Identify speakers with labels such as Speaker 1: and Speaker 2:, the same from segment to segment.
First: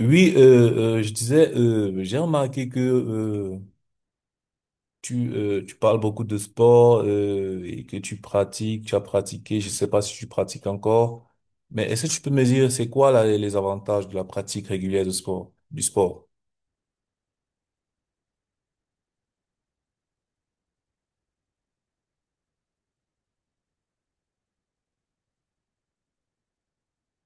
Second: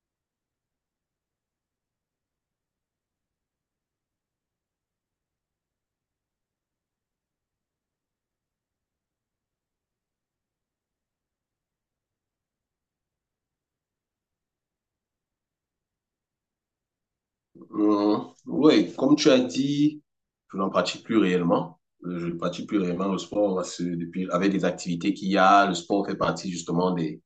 Speaker 1: Oui, je disais, j'ai remarqué que tu parles beaucoup de sport et que tu as pratiqué, je sais pas si tu pratiques encore, mais est-ce que tu peux me dire, c'est quoi là, les avantages de la pratique régulière de sport, du sport?
Speaker 2: Oui, comme tu as dit, je n'en pratique plus réellement. Je ne pratique plus réellement le sport parce que depuis, avec les activités qu'il y a. Le sport fait partie justement des,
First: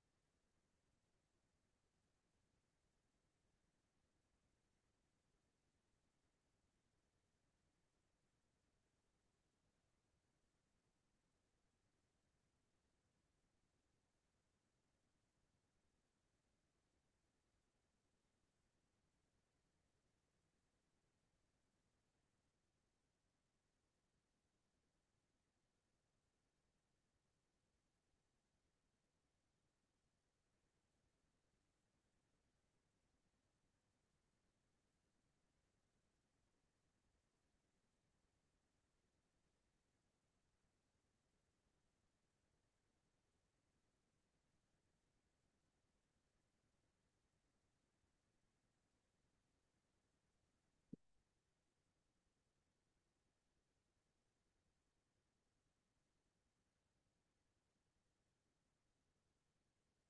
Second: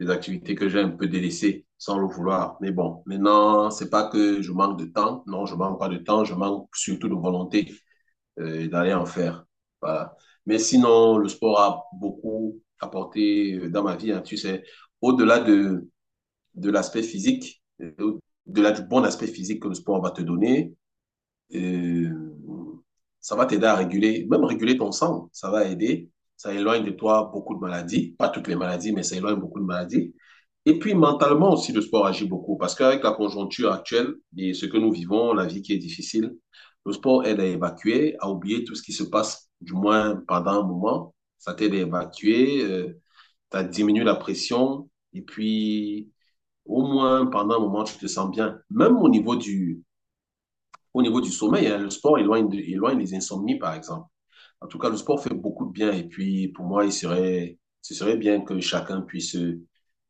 Speaker 2: des activités que j'ai un peu délaissées sans le vouloir. Mais bon, maintenant, c'est pas que je manque de temps. Non, je manque pas de temps. Je manque surtout de volonté d'aller en faire. Voilà. Mais sinon, le sport a beaucoup apporté dans ma vie, hein. Tu sais, au-delà de, de l'aspect physique, au-delà du bon aspect physique que le sport va te donner, euh, ça va t'aider à réguler, même réguler ton sang, ça va aider. Ça éloigne de toi beaucoup de maladies, pas toutes les maladies, mais ça éloigne beaucoup de maladies. Et puis mentalement aussi, le sport agit beaucoup parce qu'avec la conjoncture actuelle et ce que nous vivons, la vie qui est difficile, le sport aide à évacuer, à oublier tout ce qui se passe, du moins pendant un moment. Ça t'aide à évacuer, ça diminue la pression et puis au moins pendant un moment, tu te sens bien. Même au niveau du sommeil, hein, le sport éloigne, éloigne les insomnies, par exemple. En tout cas, le sport fait beaucoup de bien. Et puis, pour moi, il serait, ce serait bien que chacun puisse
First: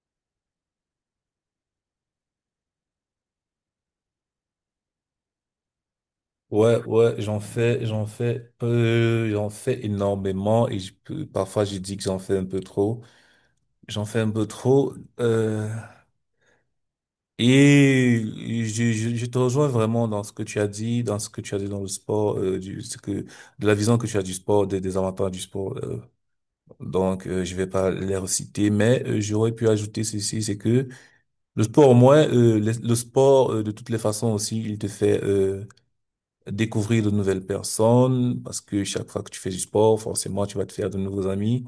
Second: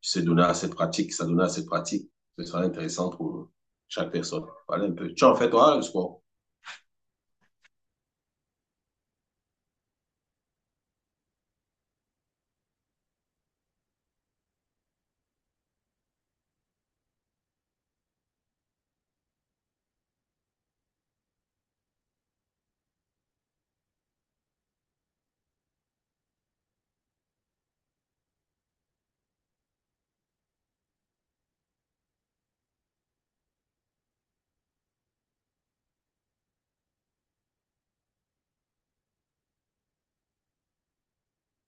Speaker 2: se donner à cette pratique, s'adonner à cette pratique. Ce serait intéressant pour chaque personne. Voilà un peu. Tu en fais, toi, le sport?
Speaker 1: Ouais, ouais, j'en fais énormément et parfois je dis que j'en fais un peu trop. J'en fais un peu trop. euh, Et je te rejoins vraiment dans ce que tu as dit dans le sport, de la vision que tu as du sport, des avantages du sport. Donc, je vais pas les reciter, mais j'aurais pu ajouter ceci, c'est que le sport, au moins, le sport, de toutes les façons aussi, il te fait découvrir de nouvelles personnes, parce que chaque fois que tu fais du sport, forcément, tu vas te faire de nouveaux amis.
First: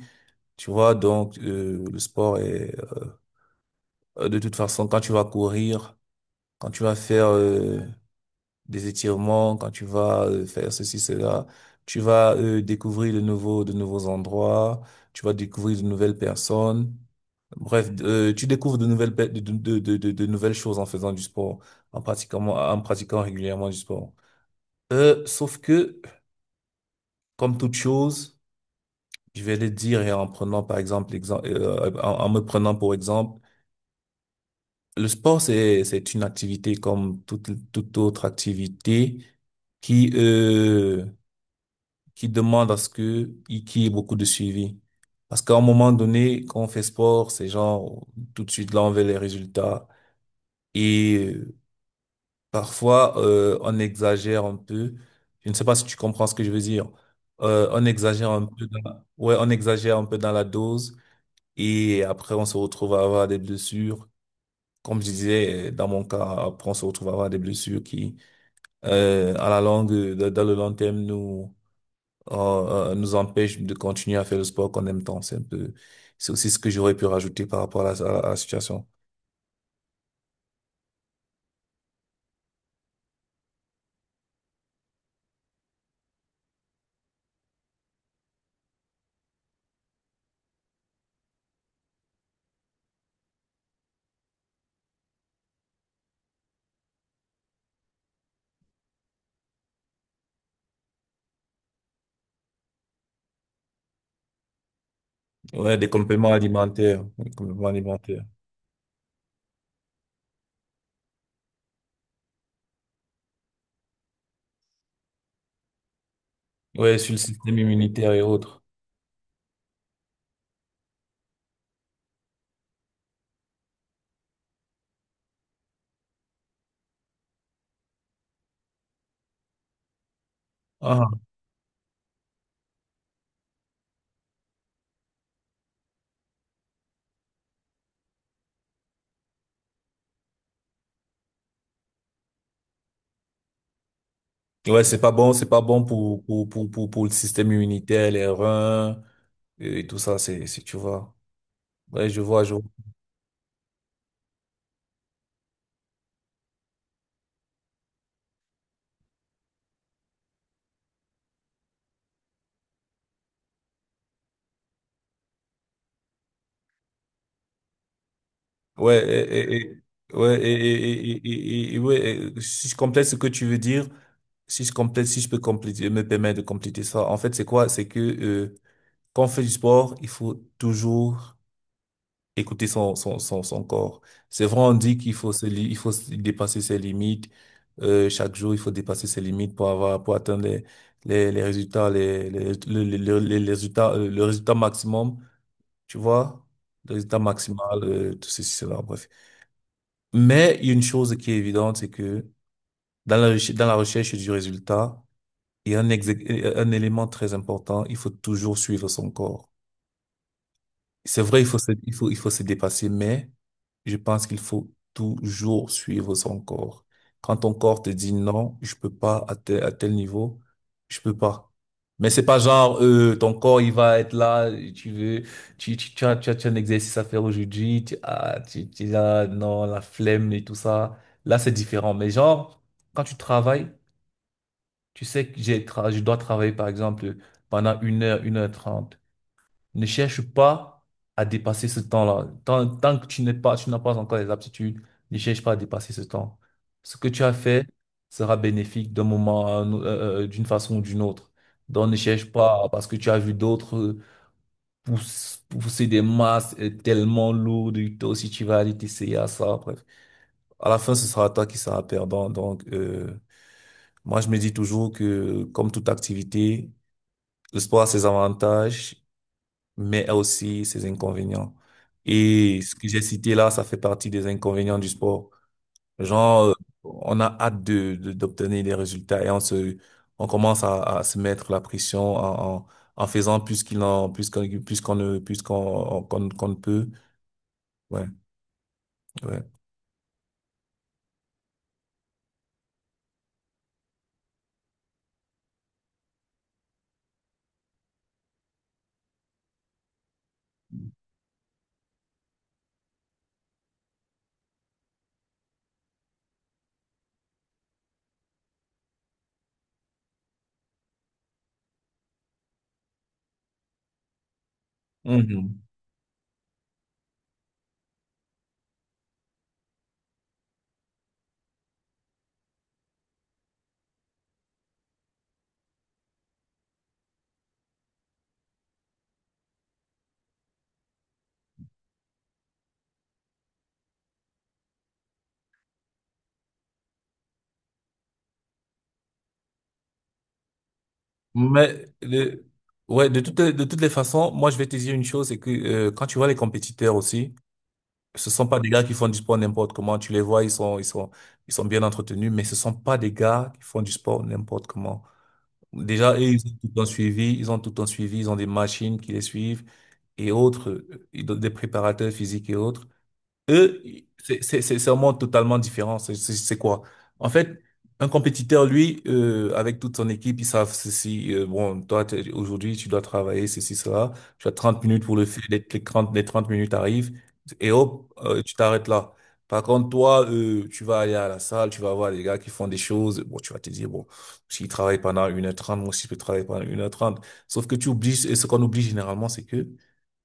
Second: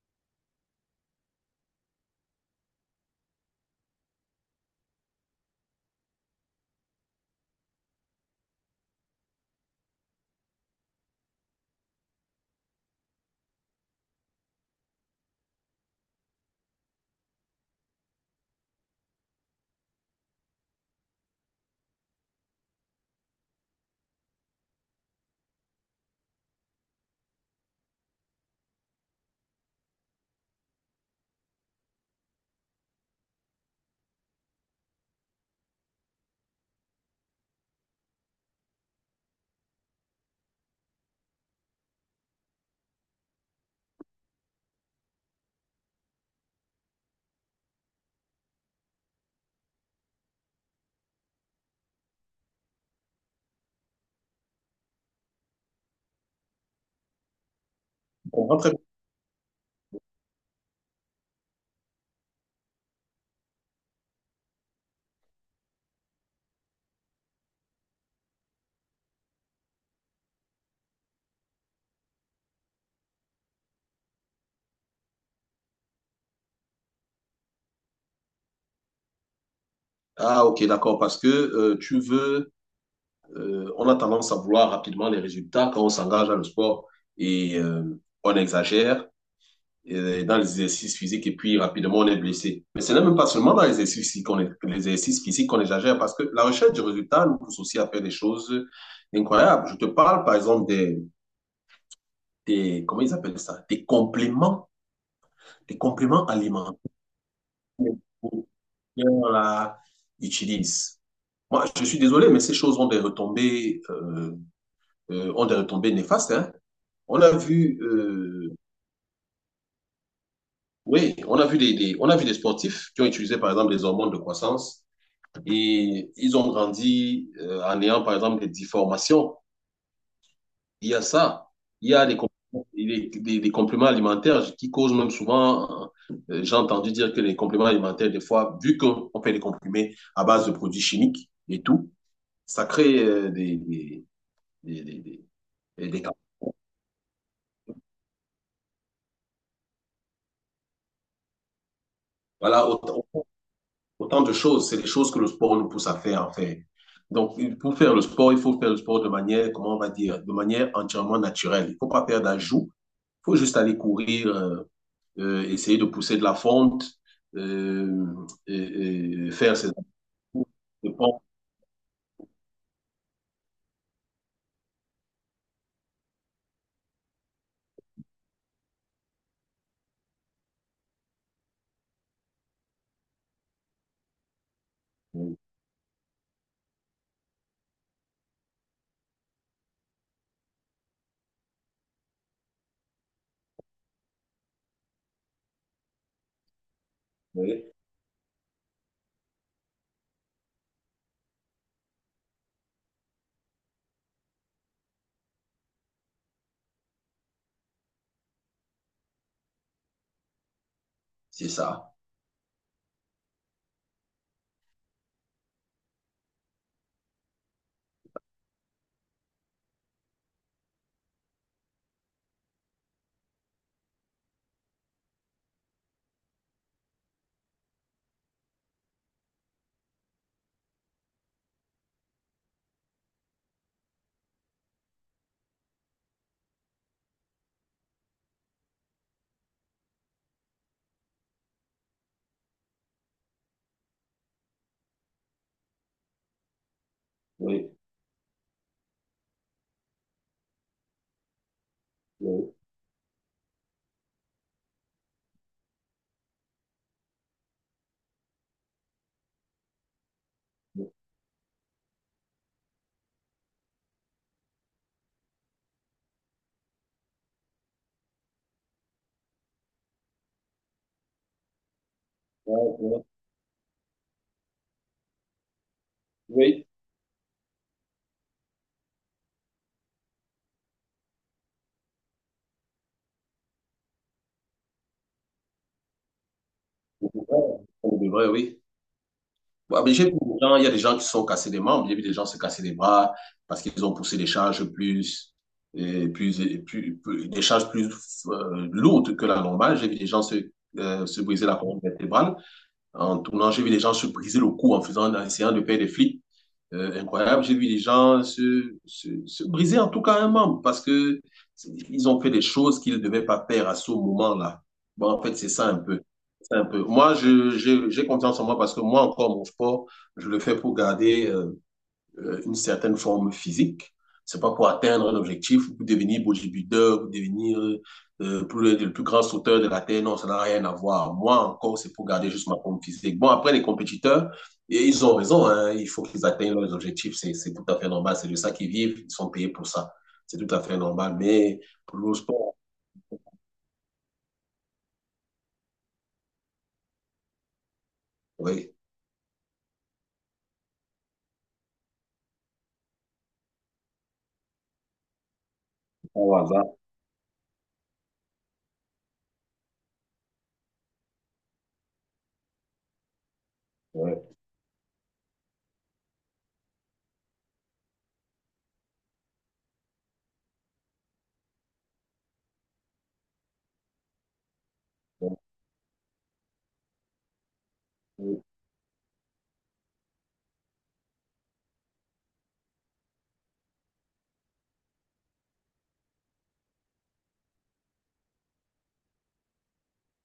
Speaker 1: Tu vois, donc, le sport est, de toute façon, quand tu vas courir, quand tu vas faire des étirements, quand tu vas faire ceci, cela, tu vas découvrir de de nouveaux endroits, tu vas découvrir de nouvelles personnes. Bref, tu découvres de nouvelles, pe- de nouvelles choses en faisant du sport, en pratiquant régulièrement du sport. Sauf que, comme toute chose, je vais le dire et en prenant par exemple l'exemple, en me prenant pour exemple, le sport c'est une activité comme toute autre activité qui euh, qui demande à ce qu'il y ait beaucoup de suivi. Parce qu'à un moment donné, quand on fait sport, c'est genre tout de suite là on veut les résultats et parfois on exagère un peu. Je ne sais pas si tu comprends ce que je veux dire. On exagère
Speaker 2: Je
Speaker 1: un
Speaker 2: comprends
Speaker 1: peu
Speaker 2: très bien.
Speaker 1: dans ouais, on exagère un peu dans la dose et après on se retrouve à avoir des blessures. Comme je disais, dans mon cas, après on se retrouve à avoir des blessures qui, à la longue, dans le long terme, nous empêche de continuer à faire le sport qu'on aime tant. C'est aussi ce que j'aurais pu rajouter par rapport à la, à la à la situation.
Speaker 2: Ah, ok, d'accord. Parce que tu veux, on a tendance à vouloir rapidement les résultats quand on s'engage dans le sport et on exagère dans les exercices physiques et puis rapidement on est blessé. Mais ce n'est même pas seulement dans les exercices physiques les exercices physiques qu'on exagère parce que la recherche du résultat nous pousse aussi à faire des choses incroyables. Je te parle par exemple des, comment ils appellent ça?
Speaker 1: Ouais,
Speaker 2: Des
Speaker 1: des
Speaker 2: compléments
Speaker 1: compléments
Speaker 2: alimentaires
Speaker 1: alimentaires, des compléments alimentaires.
Speaker 2: qu'on utilise. Moi, je suis désolé, mais ces choses ont des retombées néfastes, hein.
Speaker 1: Ouais, sur le
Speaker 2: On a
Speaker 1: système
Speaker 2: vu,
Speaker 1: immunitaire et autres.
Speaker 2: oui, on a vu on a vu des sportifs qui ont utilisé par exemple des hormones de croissance. Et ils ont grandi, en ayant, par exemple, des déformations. Il y a
Speaker 1: Ah.
Speaker 2: ça. Il y a des compléments alimentaires qui causent même souvent, j'ai entendu dire que les compléments alimentaires, des fois, vu qu'on fait des comprimés à base de produits chimiques et tout, ça crée
Speaker 1: Ouais,
Speaker 2: des, des, des-
Speaker 1: c'est pas bon
Speaker 2: des- des-
Speaker 1: pour le système immunitaire, les reins et tout ça, c'est, tu vois. Ouais, je vois, je vois.
Speaker 2: voilà, autant de choses. C'est les choses que le sport nous pousse à faire, en fait. Donc, pour faire le sport, il faut faire le sport de manière, comment on va dire, de manière entièrement naturelle. Il ne faut pas faire d'ajout, faut juste aller courir, essayer de pousser de la fonte, euh,
Speaker 1: Ouais,
Speaker 2: et faire ses
Speaker 1: et-
Speaker 2: appuis,
Speaker 1: ouais,
Speaker 2: je pense.
Speaker 1: et- Ouais, et si je complète ce que tu veux dire, si je peux compléter, me permettre de compléter ça, en fait, c'est quoi? C'est que quand on fait du sport, il faut toujours écouter son corps. C'est vrai, on dit qu'il faut se, li- il faut se dépasser ses limites. Chaque jour, il faut dépasser ses limites pour avoir, pour atteindre les résultats, les, le- les résultats, le résultat maximum, tu vois? Le résultat
Speaker 2: Oui,
Speaker 1: maximal, tout ceci, cela, bref. Mais il y a une chose qui est évidente, c'est que dans la recherche du résultat, il y a un élément très important, il faut toujours suivre son corps. C'est vrai,
Speaker 2: c'est ça.
Speaker 1: il faut se dépasser, mais je pense qu'il faut toujours suivre son corps. Quand ton corps te dit non, je peux pas à tel, à tel niveau, je peux pas. Mais c'est pas genre, ton corps, il va être là, tu veux, tu as, tu as, tu as un exercice à faire aujourd'hui, tu es là, non, la flemme et tout ça. Là, c'est différent. Mais genre, quand tu travailles, tu sais je dois travailler, par exemple, pendant une heure trente. Ne cherche pas à dépasser ce temps-là. Tant que tu n'as pas encore les aptitudes, ne cherche pas à dépasser ce temps. Ce que tu as fait
Speaker 2: Oui,
Speaker 1: sera bénéfique d'un moment, d'une façon ou d'une autre. Donc ne cherche
Speaker 2: oui,
Speaker 1: pas parce que tu as vu d'autres pousser des masses tellement lourdes, et toi aussi tu vas aller t'essayer à ça. Bref, à la
Speaker 2: oui,
Speaker 1: fin, ce sera toi qui seras perdant. Donc, moi, je me dis toujours que, comme toute activité, le sport a ses avantages mais a aussi ses inconvénients. Et ce que j'ai
Speaker 2: oui,
Speaker 1: cité là, ça fait partie des inconvénients du sport. Genre,
Speaker 2: oui,
Speaker 1: on a hâte d'obtenir des résultats et on commence à se mettre la pression en faisant plus qu'il en, plus qu'on ne, plus qu'on, qu'on, qu'on ne peut.
Speaker 2: on
Speaker 1: Ouais,
Speaker 2: devrait, oui.
Speaker 1: ouais.
Speaker 2: Bon, mais j'ai vu des gens- il y a des gens qui se sont cassés les membres, j'ai vu des gens se casser les bras parce qu'ils ont poussé des charges plus, et plus, et plus, plus- des charges plus lourdes que la normale. J'ai vu des gens se, se briser la colonne vertébrale. En tournant, j'ai vu des gens se briser le cou en faisant, en essayant de faire des flips. Incroyable. J'ai vu des gens se briser en tout cas un membre parce que ils ont fait des choses qu'ils ne devaient pas faire à ce moment-là. Bon, en fait, c'est
Speaker 1: Mhm.
Speaker 2: ça un peu. C'est un peu. Moi, j'ai confiance en moi parce que moi, encore, mon sport, je le fais pour garder une certaine forme physique. C'est pas pour atteindre un objectif, pour devenir bodybuilder, pour devenir, plus grand sauteur de la Terre. Non, ça n'a rien à voir. Moi, encore, c'est pour garder juste ma forme physique. Bon, après, les compétiteurs, et ils ont raison. Hein, il faut qu'ils atteignent leurs objectifs. C'est tout à fait normal. C'est de ça qu'ils vivent. Ils sont payés pour ça. C'est tout à fait normal. Mais
Speaker 1: Mais
Speaker 2: pour le
Speaker 1: le-
Speaker 2: sport,
Speaker 1: ouais, de de toutes les façons, moi je vais te dire une chose, c'est que quand tu vois les compétiteurs aussi, ce sont pas des
Speaker 2: oui,
Speaker 1: gars qui font du sport n'importe comment. Tu les vois, ils sont bien entretenus, mais ce sont pas des gars qui font du sport n'importe comment.
Speaker 2: c'est
Speaker 1: Déjà,
Speaker 2: pas
Speaker 1: eux,
Speaker 2: au hasard.
Speaker 1: ils ont tout le temps suivi, ils ont des machines qui les suivent et autres, ils ont des préparateurs physiques et autres. Eux,
Speaker 2: Ouais.
Speaker 1: c'est un monde totalement différent. C'est quoi? En fait, un compétiteur, lui, avec toute son équipe, ils savent ceci. Bon, toi, aujourd'hui, tu dois travailler ceci, cela. Tu as 30 minutes pour le faire. Les 30 minutes arrivent et hop,
Speaker 2: Ouais,
Speaker 1: tu t'arrêtes là. Par contre, toi, tu vas aller à la salle, tu vas voir les gars qui font des choses. Bon, tu vas te dire, bon, s'ils travaillent pendant une heure trente, moi aussi, je peux travailler pendant une heure trente. Sauf que tu oublies, et ce qu'on oublie généralement, c'est que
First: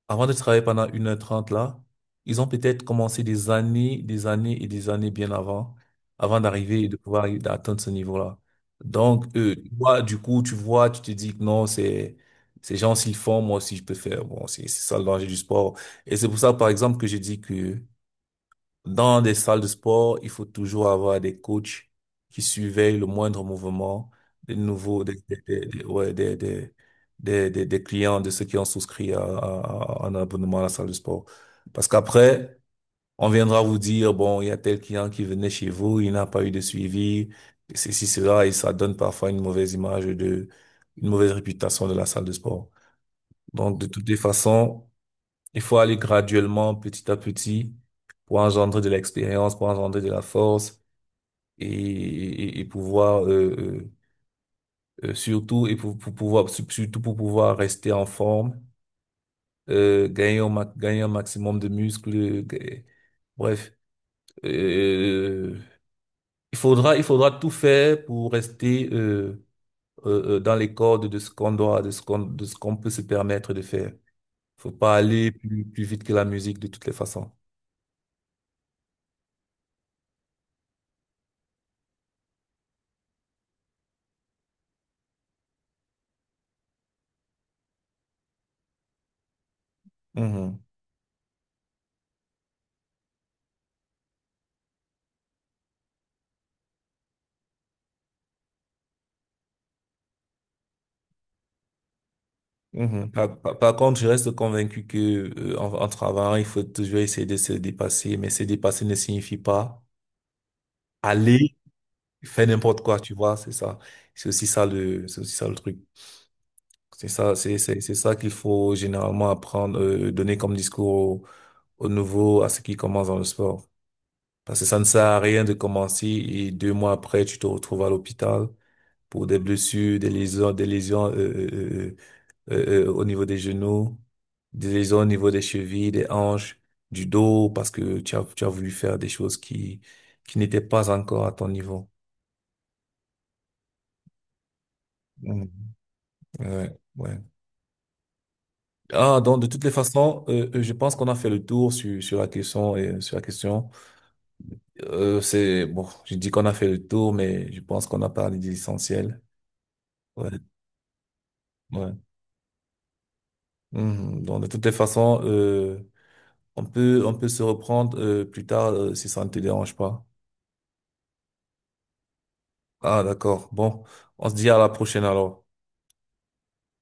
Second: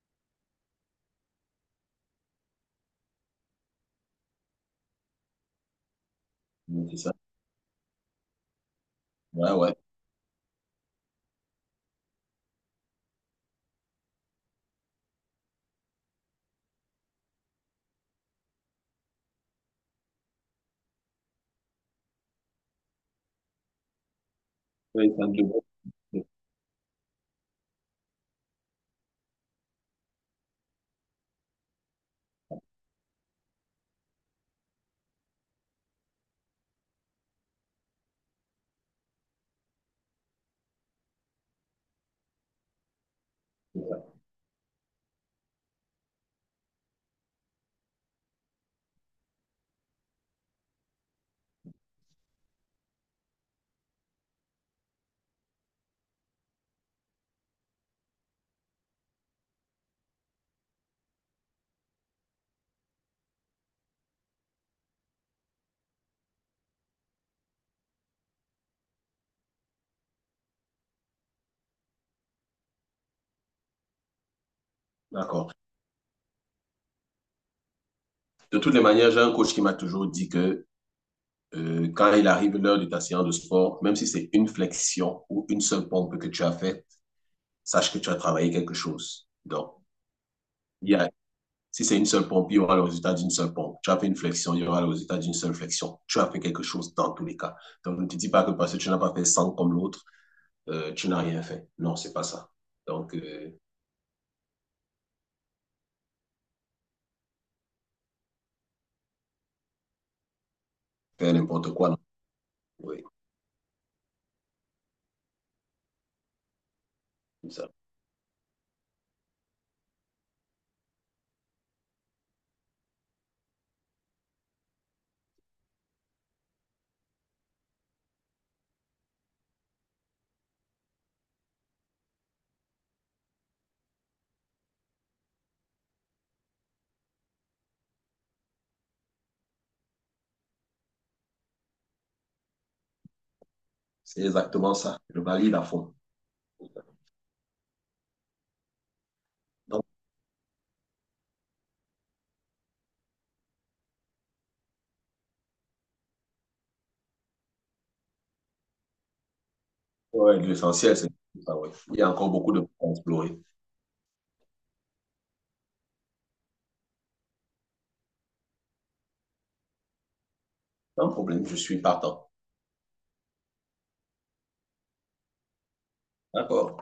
Speaker 1: avant de travailler pendant une heure trente là, ils ont peut-être commencé des années et des années bien avant, avant d'arriver et de
Speaker 2: c'est ça.
Speaker 1: d'atteindre ce niveau-là. Donc,
Speaker 2: Ouais,
Speaker 1: eux, tu
Speaker 2: ouais.
Speaker 1: vois, du coup, tu vois, tu te dis que non, c'est, ces gens s'ils font, moi aussi je peux faire. Bon, c'est ça le danger du sport. Et c'est pour ça, par exemple, que j'ai dit que dans des salles de sport, il faut toujours avoir des coachs qui surveillent le moindre mouvement des nouveaux,
Speaker 2: Ouais, c'est un double.
Speaker 1: des- ouais, des clients, de ceux qui ont souscrit à un abonnement à la salle de sport. Parce qu'après, on viendra vous dire, bon, il y a tel client qui venait chez vous, il n'a pas eu de suivi, ceci, cela, et ça donne parfois une mauvaise image de, une mauvaise réputation de la salle de sport. Donc, de toutes les façons, il faut aller graduellement, petit à petit, pour engendrer de l'expérience, pour engendrer de la force et pouvoir surtout et pour pouvoir surtout pour pouvoir rester en forme, gagner un maximum de muscles. Bref, euh, il faudra tout faire pour rester dans les cordes de ce qu'on doit, de ce qu'on peut se permettre de faire. Faut pas aller
Speaker 2: D'accord.
Speaker 1: plus vite que la musique de toutes les façons.
Speaker 2: De toutes les manières, j'ai un coach qui m'a toujours dit que, quand il arrive l'heure de ta séance de sport, même si c'est une flexion ou une seule pompe que tu as faite, sache que tu as travaillé quelque chose. Donc,
Speaker 1: Mhm.
Speaker 2: il y a, si c'est une seule pompe, il y aura le résultat d'une seule pompe. Tu as fait une flexion, il y aura le résultat d'une seule flexion. Tu as fait quelque chose dans tous les cas. Donc, ne te dis pas que parce que tu n'as pas fait 100 comme l'autre, tu n'as rien fait. Non, c'est pas ça.
Speaker 1: Mhm.
Speaker 2: Donc,
Speaker 1: Par contre, je reste convaincu que en travaillant, il faut toujours essayer de se dépasser, mais se dépasser ne signifie pas
Speaker 2: faire
Speaker 1: aller
Speaker 2: n'importe quoi, non.
Speaker 1: faire n'importe quoi,
Speaker 2: Oui,
Speaker 1: tu vois, c'est ça. C'est aussi ça le truc.
Speaker 2: c'est ça.
Speaker 1: C'est ça qu'il faut généralement apprendre, donner comme discours aux nouveaux, à ceux qui commencent dans le sport. Parce que ça ne sert à rien de commencer et deux mois après, tu te retrouves à l'hôpital pour des blessures, des lésions. Au niveau des genoux, des lésions au niveau des chevilles, des hanches, du dos, parce que tu as voulu faire des choses qui n'étaient pas encore à ton niveau.
Speaker 2: C'est exactement ça. Je
Speaker 1: Mm.
Speaker 2: valide à fond.
Speaker 1: Ouais, ouais. Ah, donc de toutes les
Speaker 2: Donc,
Speaker 1: façons, je pense qu'on a fait le tour sur la question et sur la question. C'est bon, je dis qu'on a fait le tour, mais je pense qu'on a parlé de l'essentiel. Ouais,
Speaker 2: ouais, l'essentiel, c'est ça. Ouais.
Speaker 1: ouais.
Speaker 2: Il y a encore beaucoup de points à explorer.
Speaker 1: Mhm. Donc de toutes les façons, on peut se reprendre plus tard si ça ne te dérange pas.
Speaker 2: Pas de problème, je suis partant.
Speaker 1: Ah, d'accord. Bon, on se dit à la prochaine alors.
Speaker 2: D'accord.